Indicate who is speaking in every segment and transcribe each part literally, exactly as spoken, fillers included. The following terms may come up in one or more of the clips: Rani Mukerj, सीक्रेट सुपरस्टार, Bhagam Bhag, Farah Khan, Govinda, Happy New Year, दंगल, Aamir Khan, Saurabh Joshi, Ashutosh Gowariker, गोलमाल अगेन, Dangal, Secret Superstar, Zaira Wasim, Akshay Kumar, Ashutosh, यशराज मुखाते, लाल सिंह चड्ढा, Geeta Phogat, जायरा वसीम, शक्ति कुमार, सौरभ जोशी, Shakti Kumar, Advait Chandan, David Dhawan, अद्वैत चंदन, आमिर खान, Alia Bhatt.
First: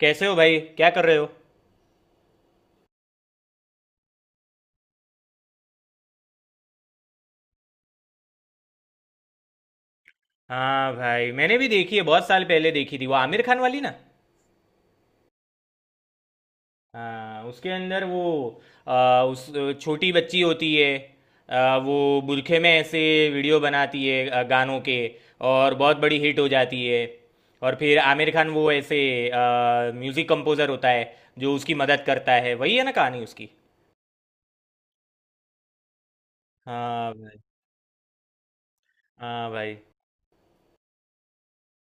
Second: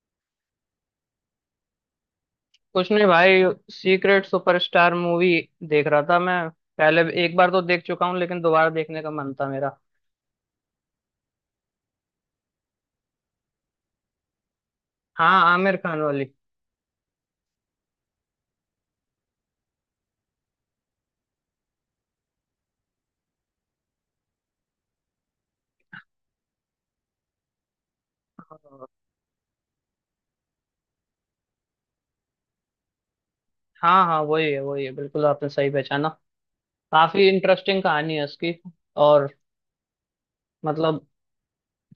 Speaker 1: कैसे हो भाई? क्या कर रहे हो?
Speaker 2: कुछ नहीं भाई। सीक्रेट सुपरस्टार मूवी देख रहा था मैं। पहले भी- एक बार तो देख चुका हूँ, लेकिन दोबारा देखने का मन था मेरा।
Speaker 1: हाँ भाई, मैंने भी देखी है, बहुत साल पहले देखी थी, वो आमिर खान वाली ना।
Speaker 2: हाँ, आमिर खान वाली।
Speaker 1: हाँ उसके अंदर वो आ, उस छोटी बच्ची होती है। आ, वो बुरखे में ऐसे वीडियो बनाती है आ, गानों के, और बहुत बड़ी हिट हो जाती है। और फिर आमिर खान वो ऐसे आ, म्यूजिक कंपोजर होता है जो उसकी मदद करता है, वही है ना कहानी उसकी।
Speaker 2: हाँ हाँ, वही है, वही है, बिल्कुल आपने सही पहचाना।
Speaker 1: हाँ
Speaker 2: काफी
Speaker 1: भाई,
Speaker 2: इंटरेस्टिंग कहानी है उसकी। और
Speaker 1: हाँ भाई,
Speaker 2: मतलब,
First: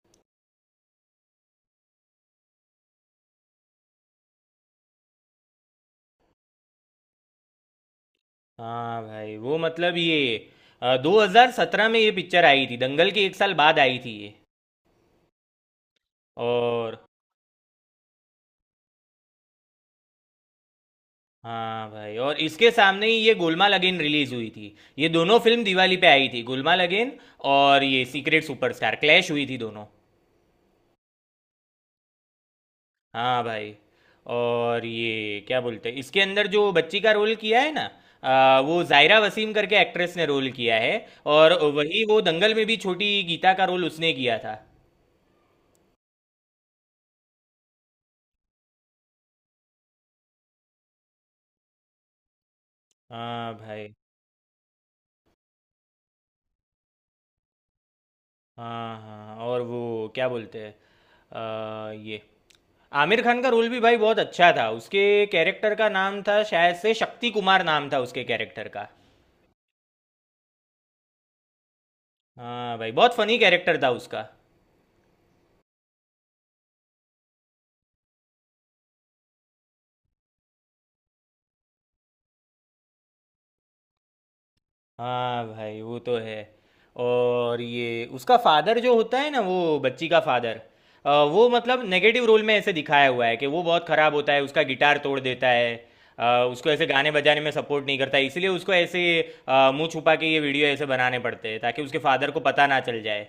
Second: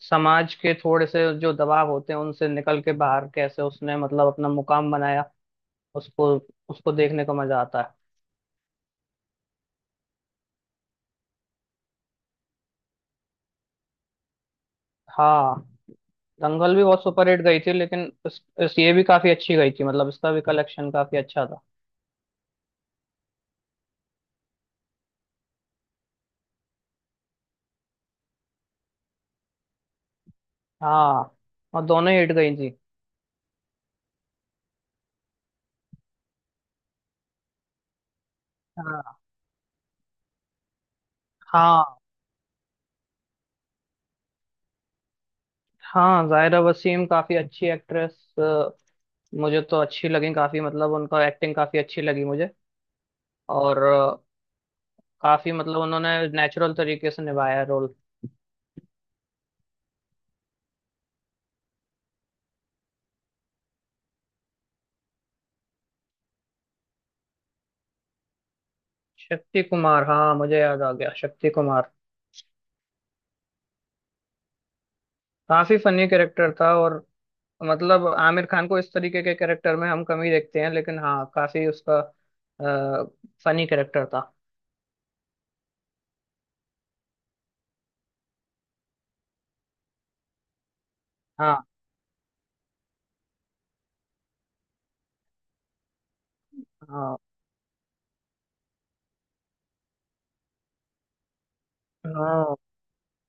Speaker 2: समाज के थोड़े से जो दबाव होते हैं उनसे निकल के बाहर कैसे उसने मतलब अपना मुकाम बनाया, उसको उसको देखने का मजा आता है।
Speaker 1: हाँ भाई, वो मतलब ये अ, दो हज़ार सत्रह में ये पिक्चर आई थी, दंगल के एक साल बाद आई थी ये।
Speaker 2: हाँ। दंगल भी
Speaker 1: और
Speaker 2: बहुत सुपरहिट गई थी, लेकिन इस, इस ये भी काफी अच्छी गई थी, मतलब इसका भी कलेक्शन काफी अच्छा था।
Speaker 1: हाँ भाई, और इसके सामने ही ये गोलमाल अगेन रिलीज हुई थी, ये दोनों फिल्म दिवाली पे आई थी, गोलमाल अगेन और ये सीक्रेट सुपरस्टार, क्लैश हुई थी दोनों।
Speaker 2: हाँ, और दोनों हिट गई थी।
Speaker 1: हाँ भाई, और ये क्या बोलते हैं, इसके अंदर जो बच्ची का रोल किया है ना, अ, वो
Speaker 2: हाँ
Speaker 1: जायरा वसीम करके एक्ट्रेस ने रोल किया है। और
Speaker 2: हाँ
Speaker 1: वही वो दंगल में भी छोटी गीता का रोल उसने किया था।
Speaker 2: हाँ, जाहिरा वसीम काफी अच्छी एक्ट्रेस। मुझे तो अच्छी लगी काफी, मतलब उनका एक्टिंग काफी अच्छी लगी मुझे।
Speaker 1: हाँ
Speaker 2: और
Speaker 1: भाई।
Speaker 2: अ, काफी मतलब उन्होंने नेचुरल तरीके से निभाया रोल।
Speaker 1: हाँ, हाँ हाँ, और वो क्या बोलते हैं, अ, ये आमिर खान का रोल भी भाई बहुत अच्छा था। उसके कैरेक्टर का नाम था शायद से शक्ति कुमार, नाम था उसके कैरेक्टर का।
Speaker 2: शक्ति कुमार, हाँ, मुझे याद आ गया, शक्ति कुमार।
Speaker 1: हाँ भाई, बहुत फनी कैरेक्टर था उसका।
Speaker 2: काफी फनी कैरेक्टर था। और मतलब आमिर खान को इस तरीके के कैरेक्टर में हम कम ही देखते हैं, लेकिन हाँ, काफी उसका फनी कैरेक्टर था।
Speaker 1: हाँ भाई वो तो है। और ये उसका फादर जो होता है ना, वो बच्ची का फादर, वो
Speaker 2: हाँ
Speaker 1: मतलब नेगेटिव रोल में ऐसे दिखाया हुआ है कि वो बहुत खराब होता है, उसका गिटार तोड़ देता है। अ, उसको ऐसे गाने
Speaker 2: हाँ
Speaker 1: बजाने में सपोर्ट नहीं करता है, इसलिए उसको ऐसे अ, मुंह छुपा के ये वीडियो ऐसे बनाने पड़ते हैं, ताकि उसके फादर को
Speaker 2: हाँ।
Speaker 1: पता ना चल जाए।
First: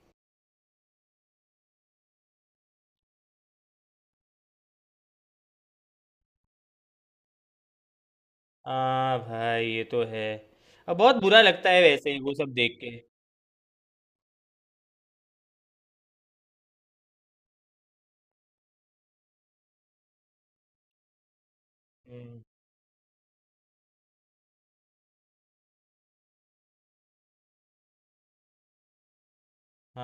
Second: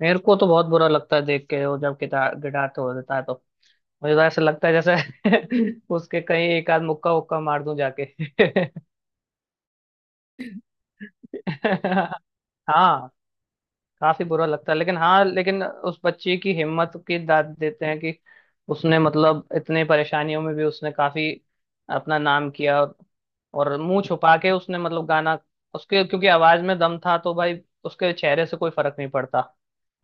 Speaker 2: मेरे को तो बहुत बुरा लगता है देख के, वो जब गिटार गिटार तो हो जाता है तो मुझे तो ऐसा लगता है जैसे उसके कहीं एक आध मुक्का उक्का मार दूं जाके।
Speaker 1: हाँ भाई ये तो है, अब बहुत बुरा लगता है, वैसे ही वो सब देख के।
Speaker 2: हाँ, काफी बुरा लगता है, लेकिन हाँ, लेकिन उस बच्ची की हिम्मत की दाद देते हैं कि उसने मतलब इतने परेशानियों में भी उसने काफी अपना
Speaker 1: हम्म।
Speaker 2: नाम किया, और, और मुंह छुपा के उसने मतलब गाना, उसके क्योंकि आवाज में दम था तो भाई उसके चेहरे से कोई फर्क नहीं पड़ता।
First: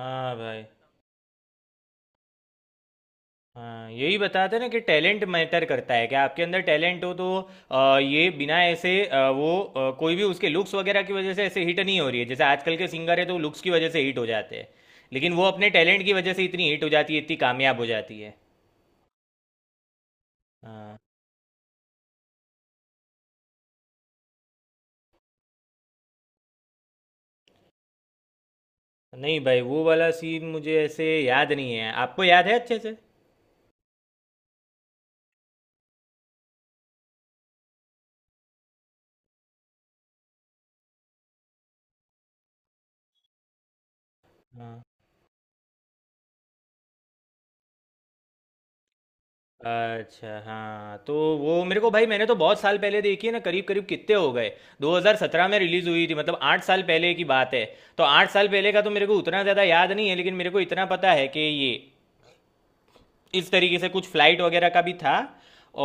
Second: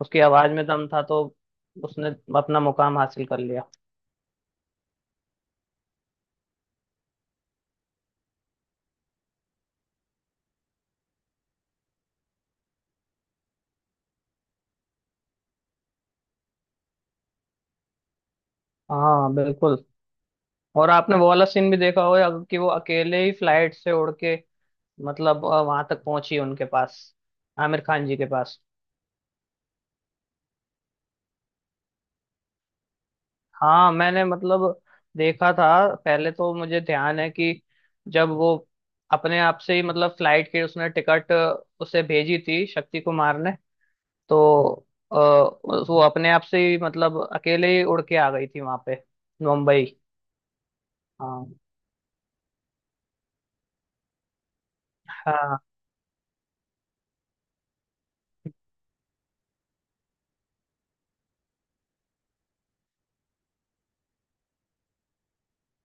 Speaker 2: उसकी आवाज
Speaker 1: भाई।
Speaker 2: में दम था, तो उसने अपना मुकाम हासिल कर लिया।
Speaker 1: हाँ, यही बताते हैं ना कि टैलेंट मैटर करता है, कि आपके अंदर टैलेंट हो तो अ, ये बिना ऐसे अ, वो अ, कोई भी उसके लुक्स वगैरह की वजह से ऐसे हिट नहीं हो रही है, जैसे आजकल के सिंगर है तो लुक्स की वजह से हिट हो जाते हैं। लेकिन वो अपने टैलेंट की वजह से इतनी हिट हो जाती है, इतनी कामयाब हो जाती है।
Speaker 2: हाँ, बिल्कुल। और
Speaker 1: हाँ।
Speaker 2: आपने वो वाला सीन भी देखा होगा कि वो अकेले ही फ्लाइट से उड़ के मतलब वहां तक पहुंची, उनके पास, आमिर खान जी के पास।
Speaker 1: नहीं भाई, वो वाला सीन मुझे ऐसे याद नहीं है, आपको याद है अच्छे से?
Speaker 2: हाँ, मैंने मतलब देखा था, पहले तो मुझे ध्यान है कि जब वो अपने आप से ही मतलब फ्लाइट की उसने टिकट, उसे भेजी थी शक्ति कुमार ने, तो अ, वो अपने आप से ही मतलब अकेले ही उड़ के आ गई थी वहां पे, मुंबई।
Speaker 1: अच्छा हाँ, तो
Speaker 2: हाँ
Speaker 1: वो मेरे को भाई, मैंने तो बहुत साल पहले देखी है ना, करीब करीब कितने हो गए। दो हज़ार सत्रह में
Speaker 2: हाँ
Speaker 1: रिलीज़ हुई थी, मतलब आठ साल पहले की बात है। तो आठ साल पहले का तो मेरे को उतना ज़्यादा याद नहीं है, लेकिन मेरे को इतना पता है कि ये इस तरीके से कुछ फ्लाइट वगैरह का भी था।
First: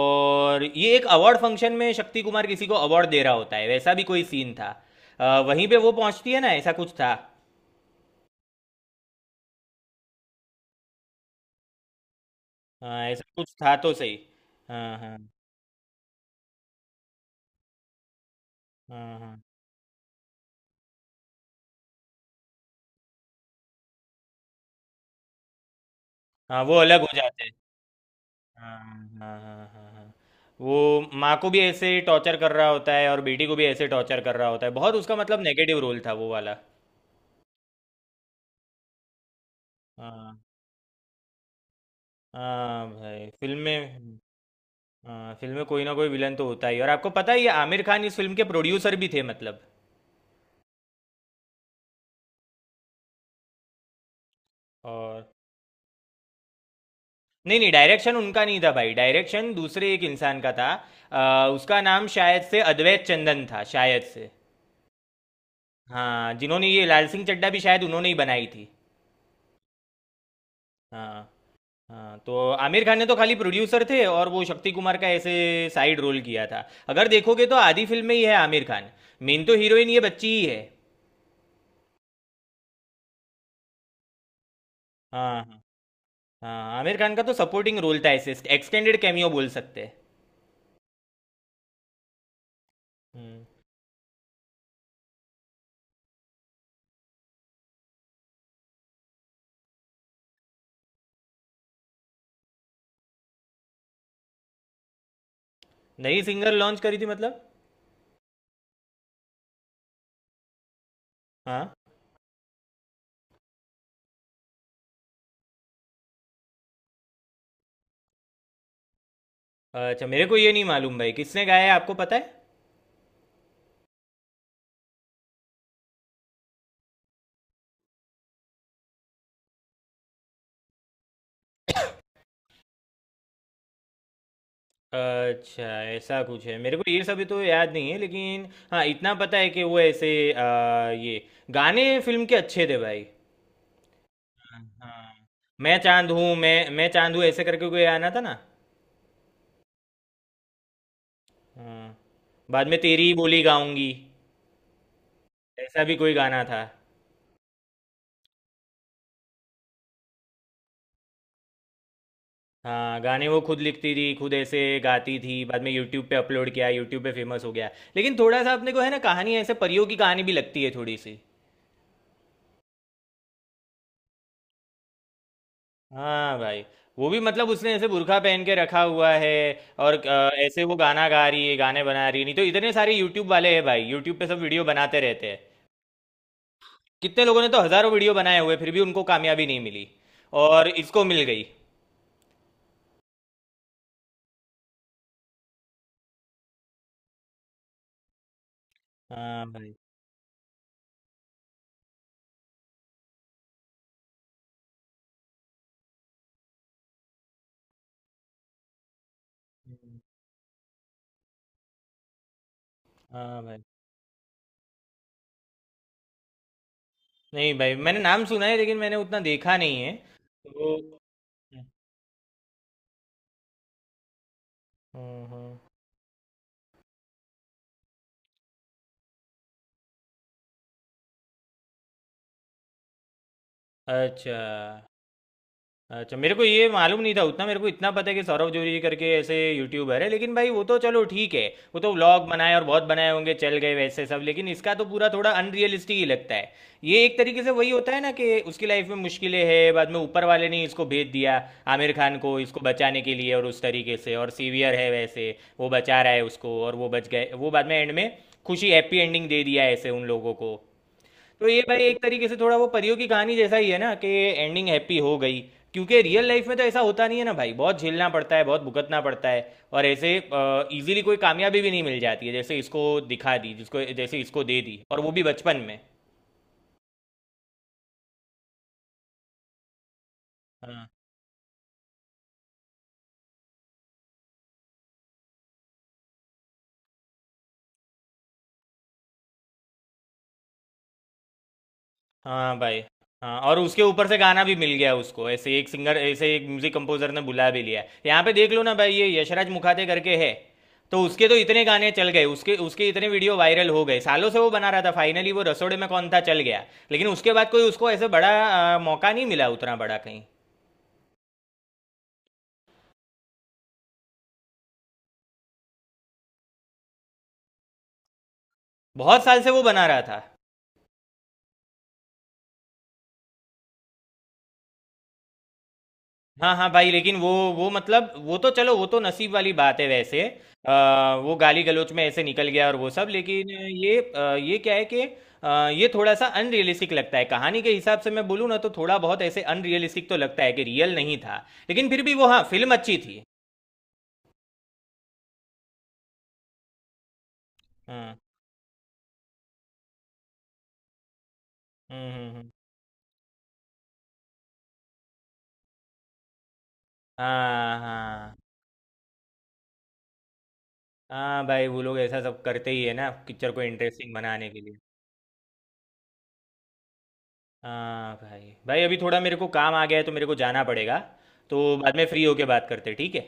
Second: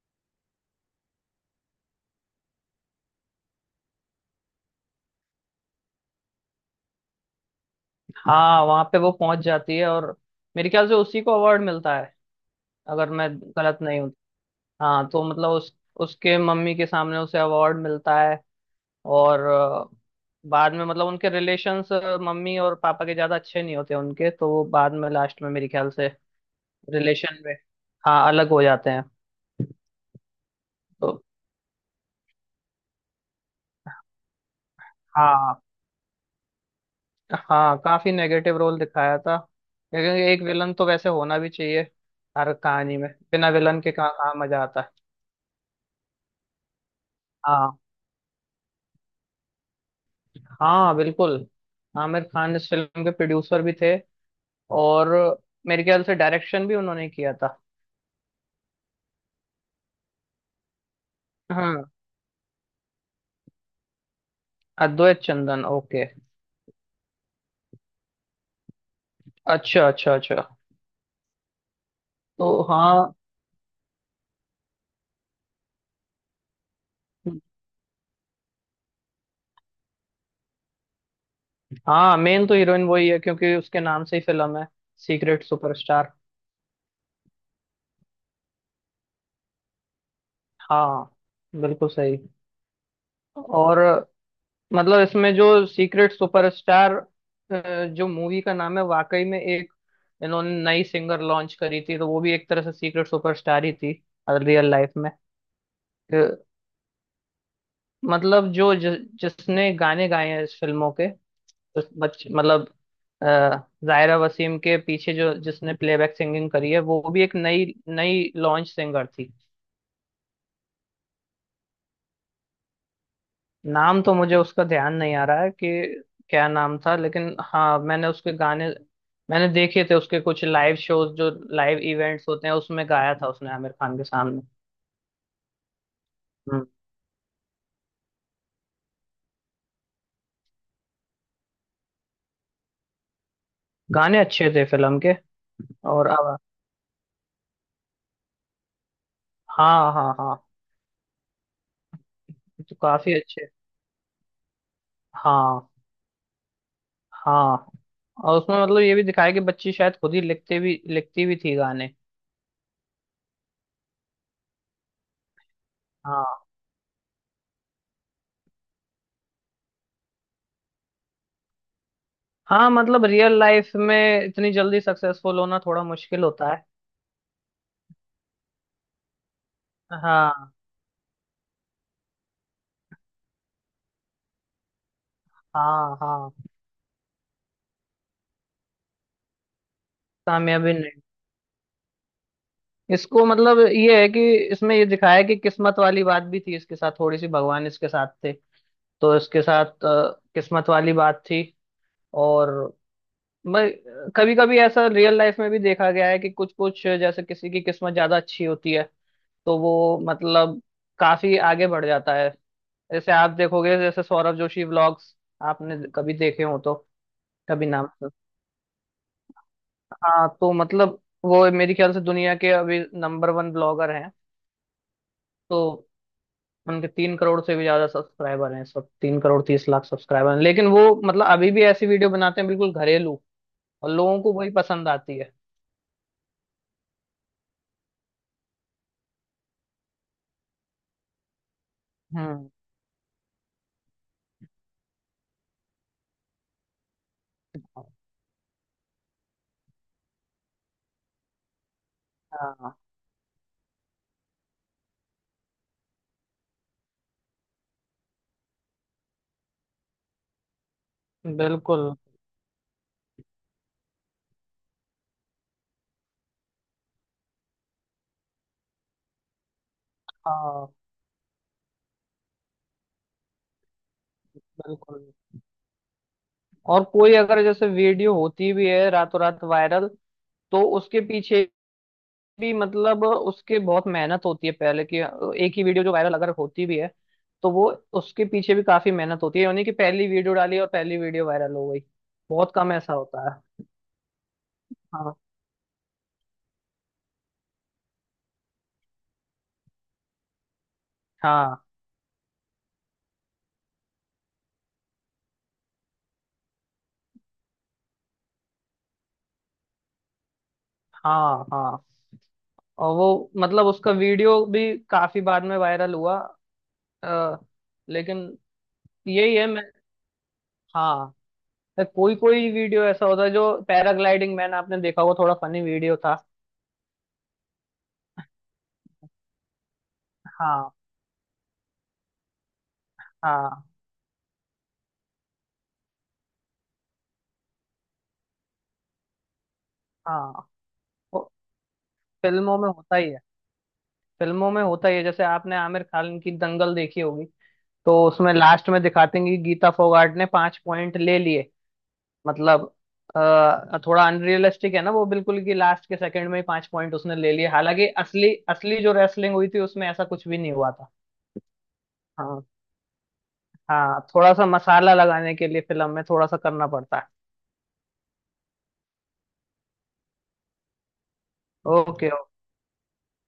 Speaker 1: और ये एक अवार्ड फंक्शन में शक्ति कुमार किसी को अवार्ड दे रहा होता है, वैसा भी कोई सीन था। अ, वहीं पे वो पहुंचती है ना, ऐसा कुछ था।
Speaker 2: हाँ, वहां पे वो पहुंच जाती है और मेरे ख्याल से उसी को अवार्ड मिलता है,
Speaker 1: हाँ,
Speaker 2: अगर
Speaker 1: ऐसा
Speaker 2: मैं
Speaker 1: कुछ था
Speaker 2: गलत
Speaker 1: तो
Speaker 2: नहीं हूँ।
Speaker 1: सही। हाँ
Speaker 2: हाँ,
Speaker 1: हाँ
Speaker 2: तो मतलब उस, उसके मम्मी के सामने उसे अवार्ड मिलता है।
Speaker 1: हाँ
Speaker 2: और
Speaker 1: हाँ।
Speaker 2: अ, बाद में मतलब उनके रिलेशंस, मम्मी और पापा के ज्यादा अच्छे नहीं होते उनके, तो वो बाद में लास्ट में मेरे ख्याल से
Speaker 1: हाँ वो अलग हो
Speaker 2: रिलेशन
Speaker 1: जाते हैं।
Speaker 2: में, हाँ, अलग हो
Speaker 1: हाँ
Speaker 2: जाते हैं।
Speaker 1: हाँ हाँ हाँ हाँ। वो
Speaker 2: तो
Speaker 1: माँ को भी ऐसे टॉर्चर कर रहा होता है, और बेटी को भी ऐसे टॉर्चर कर रहा होता है, बहुत उसका मतलब
Speaker 2: हाँ,
Speaker 1: नेगेटिव रोल था वो वाला।
Speaker 2: हाँ, काफी नेगेटिव रोल दिखाया था, लेकिन
Speaker 1: हाँ,
Speaker 2: एक विलन तो वैसे होना भी चाहिए। हर
Speaker 1: हाँ
Speaker 2: कहानी में
Speaker 1: भाई
Speaker 2: बिना
Speaker 1: फिल्म
Speaker 2: विलन के कहाँ
Speaker 1: में,
Speaker 2: कहाँ मजा आता है।
Speaker 1: हाँ फिल्म में कोई ना कोई विलन तो होता ही है। और आपको पता है, ये
Speaker 2: हाँ,
Speaker 1: आमिर खान इस फिल्म के प्रोड्यूसर भी थे, मतलब।
Speaker 2: हाँ, बिल्कुल, आमिर खान इस फिल्म के प्रोड्यूसर भी थे। और
Speaker 1: और
Speaker 2: मेरे ख्याल से डायरेक्शन भी उन्होंने किया था।
Speaker 1: नहीं नहीं, डायरेक्शन उनका नहीं था भाई, डायरेक्शन दूसरे एक इंसान का था। अ, उसका
Speaker 2: हाँ,
Speaker 1: नाम शायद से अद्वैत चंदन था, शायद से।
Speaker 2: अद्वैत चंदन, ओके।
Speaker 1: हाँ, जिन्होंने ये लाल सिंह चड्ढा भी शायद उन्होंने ही बनाई थी।
Speaker 2: अच्छा अच्छा अच्छा।
Speaker 1: हाँ। हाँ तो
Speaker 2: तो
Speaker 1: आमिर खान ने
Speaker 2: हाँ,
Speaker 1: तो खाली प्रोड्यूसर थे, और वो शक्ति कुमार का ऐसे साइड रोल किया था। अगर देखोगे तो आधी फिल्म में ही है आमिर खान, मेन तो हीरोइन ये बच्ची ही है।
Speaker 2: हाँ, मेन तो हीरोइन वही है क्योंकि उसके नाम से ही फिल्म है, सीक्रेट
Speaker 1: हाँ हाँ।
Speaker 2: सुपरस्टार।
Speaker 1: हाँ आमिर खान का तो सपोर्टिंग रोल था, ऐसे एक्सटेंडेड कैमियो बोल सकते हैं।
Speaker 2: हाँ, बिल्कुल सही।
Speaker 1: हम्म।
Speaker 2: और मतलब इसमें जो सीक्रेट सुपरस्टार अ, जो मूवी का नाम है, वाकई में एक, इन्होंने नई सिंगर लॉन्च करी थी, तो वो भी एक तरह से सीक्रेट सुपरस्टार ही थी, रियल लाइफ में। अ,
Speaker 1: नई सिंगर लॉन्च करी थी मतलब?
Speaker 2: मतलब जो जि, जिसने गाने गाए हैं इस फिल्मों के,
Speaker 1: हाँ।
Speaker 2: तो बच मतलब अ, जायरा वसीम के पीछे जो जिसने प्लेबैक सिंगिंग करी है वो भी एक नई नई लॉन्च सिंगर थी।
Speaker 1: अच्छा, मेरे को ये नहीं मालूम भाई, किसने गाया है आपको पता है?
Speaker 2: नाम तो मुझे उसका ध्यान नहीं आ रहा है कि क्या नाम था, लेकिन हाँ, मैंने उसके गाने, मैंने देखे थे उसके कुछ लाइव शोज, जो लाइव इवेंट्स होते हैं उसमें गाया था उसने आमिर खान के सामने।
Speaker 1: अच्छा, ऐसा कुछ है,
Speaker 2: हम्म।
Speaker 1: मेरे को ये सब तो याद नहीं है लेकिन। हाँ इतना पता है कि वो ऐसे अ, ये गाने फिल्म के अच्छे थे भाई।
Speaker 2: गाने अच्छे थे फिल्म
Speaker 1: हाँ,
Speaker 2: के।
Speaker 1: मैं
Speaker 2: और
Speaker 1: चांद हूँ,
Speaker 2: अब,
Speaker 1: मैं मैं चांद हूँ, ऐसे करके कोई गाना था ना।
Speaker 2: हाँ हाँ हाँ,
Speaker 1: हाँ, बाद
Speaker 2: तो
Speaker 1: में तेरी ही
Speaker 2: काफी
Speaker 1: बोली
Speaker 2: अच्छे।
Speaker 1: गाऊंगी,
Speaker 2: हाँ
Speaker 1: ऐसा भी कोई गाना था।
Speaker 2: हाँ। और उसमें मतलब ये भी दिखाया कि बच्ची शायद खुद ही लिखते भी लिखती भी थी गाने।
Speaker 1: हाँ, गाने वो खुद लिखती थी, खुद ऐसे गाती थी, बाद में यूट्यूब पे
Speaker 2: हाँ
Speaker 1: अपलोड किया, यूट्यूब पे फेमस हो गया। लेकिन थोड़ा सा अपने को है ना, कहानी ऐसे परियों की कहानी भी लगती है थोड़ी सी।
Speaker 2: हाँ, मतलब रियल लाइफ में इतनी जल्दी सक्सेसफुल होना थोड़ा मुश्किल
Speaker 1: हाँ
Speaker 2: होता
Speaker 1: भाई,
Speaker 2: है।
Speaker 1: वो भी मतलब उसने ऐसे बुर्खा पहन के रखा हुआ है, और अ,
Speaker 2: हाँ
Speaker 1: ऐसे वो गाना गा रही है, गाने बना रही है, नहीं तो इतने सारे यूट्यूब वाले हैं भाई, यूट्यूब पे सब वीडियो बनाते रहते हैं।
Speaker 2: हाँ हाँ,
Speaker 1: कितने लोगों ने तो हजारों वीडियो बनाए हुए, फिर भी उनको कामयाबी नहीं मिली, और
Speaker 2: कामयाबी नहीं,
Speaker 1: इसको मिल गई।
Speaker 2: इसको मतलब ये है कि इसमें ये दिखाया है कि किस्मत वाली बात भी थी, इसके साथ थोड़ी सी भगवान इसके साथ थे। तो इसके
Speaker 1: हाँ भाई,
Speaker 2: साथ अ, किस्मत वाली बात थी। और मैं, कभी कभी ऐसा रियल लाइफ में भी देखा गया है कि कुछ कुछ जैसे किसी की किस्मत ज्यादा अच्छी होती है, तो वो मतलब काफी आगे बढ़ जाता है। जैसे आप
Speaker 1: हाँ भाई।
Speaker 2: देखोगे जैसे सौरभ जोशी व्लॉग्स, आपने कभी देखे हो तो?
Speaker 1: नहीं
Speaker 2: कभी
Speaker 1: भाई,
Speaker 2: नाम
Speaker 1: मैंने
Speaker 2: सुन,
Speaker 1: नाम सुना है, लेकिन मैंने उतना देखा नहीं है।
Speaker 2: हाँ, तो
Speaker 1: तो
Speaker 2: मतलब वो मेरे ख्याल से दुनिया के अभी नंबर वन ब्लॉगर हैं।
Speaker 1: हम्म हम्म।
Speaker 2: तो उनके तीन करोड़ से भी ज्यादा सब्सक्राइबर हैं, सब तीन करोड़ तीस लाख सब्सक्राइबर हैं, लेकिन वो मतलब अभी भी ऐसी वीडियो बनाते हैं बिल्कुल घरेलू, और लोगों को
Speaker 1: अच्छा,
Speaker 2: वही पसंद आती है।
Speaker 1: अच्छा मेरे को ये मालूम नहीं था उतना, मेरे को इतना पता है कि सौरभ जोशी करके ऐसे यूट्यूबर है, लेकिन भाई वो तो चलो ठीक है। वो तो व्लॉग
Speaker 2: हम्म,
Speaker 1: बनाए, और बहुत बनाए होंगे, चल गए वैसे सब, लेकिन इसका तो पूरा थोड़ा अनरियलिस्टिक ही लगता है। ये एक तरीके से वही होता है ना कि उसकी लाइफ में मुश्किलें हैं, बाद में ऊपर वाले ने इसको भेज दिया, आमिर खान को, इसको
Speaker 2: हाँ
Speaker 1: बचाने के लिए। और उस तरीके से और सीवियर है, वैसे वो बचा रहा है उसको, और वो बच गए, वो बाद में एंड में खुशी, हैप्पी एंडिंग दे दिया ऐसे उन लोगों को। तो ये
Speaker 2: बिल्कुल।
Speaker 1: भाई एक तरीके से थोड़ा वो परियों की कहानी जैसा ही है ना, कि एंडिंग हैप्पी हो गई। क्योंकि रियल लाइफ में तो ऐसा होता नहीं है ना भाई, बहुत झेलना पड़ता है, बहुत भुगतना पड़ता है, और ऐसे
Speaker 2: हाँ
Speaker 1: इजीली कोई कामयाबी भी नहीं मिल जाती है, जैसे इसको दिखा दी, जिसको जैसे इसको दे दी, और
Speaker 2: बिल्कुल,
Speaker 1: वो भी बचपन में।
Speaker 2: और कोई अगर जैसे वीडियो होती भी है रातों रात वायरल, तो
Speaker 1: हाँ,
Speaker 2: उसके पीछे भी मतलब उसके बहुत मेहनत होती है पहले की। एक ही वीडियो जो वायरल अगर होती भी है, तो वो, उसके पीछे भी काफी मेहनत होती है, यानी कि पहली वीडियो डाली और पहली वीडियो वायरल हो गई, बहुत
Speaker 1: हाँ
Speaker 2: कम
Speaker 1: भाई।
Speaker 2: ऐसा होता
Speaker 1: हाँ, और
Speaker 2: है।
Speaker 1: उसके ऊपर से गाना भी मिल गया
Speaker 2: हाँ
Speaker 1: उसको, ऐसे एक सिंगर, ऐसे एक म्यूजिक कंपोजर ने बुला भी लिया। यहाँ पे देख लो ना भाई, ये यशराज मुखाते करके है, तो उसके तो इतने
Speaker 2: हाँ
Speaker 1: गाने चल गए, उसके उसके इतने वीडियो वायरल हो गए, सालों से वो बना रहा था, फाइनली वो रसोड़े में कौन था चल गया। लेकिन उसके बाद कोई उसको ऐसे बड़ा आ, मौका नहीं मिला, उतना बड़ा कहीं।
Speaker 2: हाँ हाँ, और वो मतलब उसका वीडियो भी काफी बाद में वायरल हुआ। अ, लेकिन
Speaker 1: बहुत
Speaker 2: यही
Speaker 1: साल
Speaker 2: है,
Speaker 1: से वो
Speaker 2: मैं,
Speaker 1: बना रहा था।
Speaker 2: हाँ, कोई कोई वीडियो ऐसा होता है, जो पैराग्लाइडिंग मैन आपने देखा होगा, थोड़ा फनी वीडियो था।
Speaker 1: हाँ हाँ भाई, लेकिन वो वो मतलब, वो तो चलो, वो तो नसीब वाली बात है वैसे।
Speaker 2: हाँ
Speaker 1: आ, वो गाली गलौज में ऐसे निकल गया और वो सब, लेकिन
Speaker 2: हाँ
Speaker 1: ये अ, ये क्या है कि अ, ये थोड़ा सा अनरियलिस्टिक लगता है, कहानी के हिसाब से मैं बोलूँ ना तो, थोड़ा बहुत ऐसे अनरियलिस्टिक तो लगता
Speaker 2: हाँ,
Speaker 1: है कि रियल नहीं
Speaker 2: वो
Speaker 1: था। लेकिन फिर भी वो, हाँ
Speaker 2: फिल्मों में
Speaker 1: फिल्म
Speaker 2: होता
Speaker 1: अच्छी
Speaker 2: ही है,
Speaker 1: थी।
Speaker 2: फिल्मों में होता ही है, जैसे आपने आमिर खान की दंगल देखी होगी, तो
Speaker 1: हम्म
Speaker 2: उसमें लास्ट में दिखाते हैं कि गीता फोगाट ने पांच पॉइंट ले लिए।
Speaker 1: हम्म हम्म, हम्म।
Speaker 2: मतलब अ, थोड़ा अनरियलिस्टिक है ना वो, बिल्कुल, कि लास्ट के सेकंड में ही पांच पॉइंट उसने ले लिए,
Speaker 1: हाँ
Speaker 2: हालांकि असली
Speaker 1: हाँ।
Speaker 2: असली जो रेसलिंग हुई थी उसमें ऐसा कुछ भी नहीं हुआ था।
Speaker 1: हाँ भाई वो लोग ऐसा सब
Speaker 2: हाँ
Speaker 1: करते ही है ना, पिक्चर को
Speaker 2: हाँ,
Speaker 1: इंटरेस्टिंग
Speaker 2: थोड़ा सा
Speaker 1: बनाने के लिए।
Speaker 2: मसाला लगाने के लिए फिल्म में थोड़ा सा करना पड़ता है।
Speaker 1: हाँ भाई, भाई अभी थोड़ा मेरे को काम आ गया है, तो मेरे को जाना पड़ेगा। तो बाद में
Speaker 2: ओके,
Speaker 1: फ्री होके बात करते हैं, ठीक है?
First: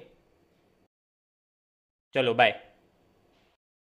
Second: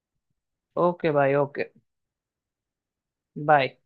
Speaker 2: ओके भाई, ओके।
Speaker 1: चलो बाय।
Speaker 2: बाय।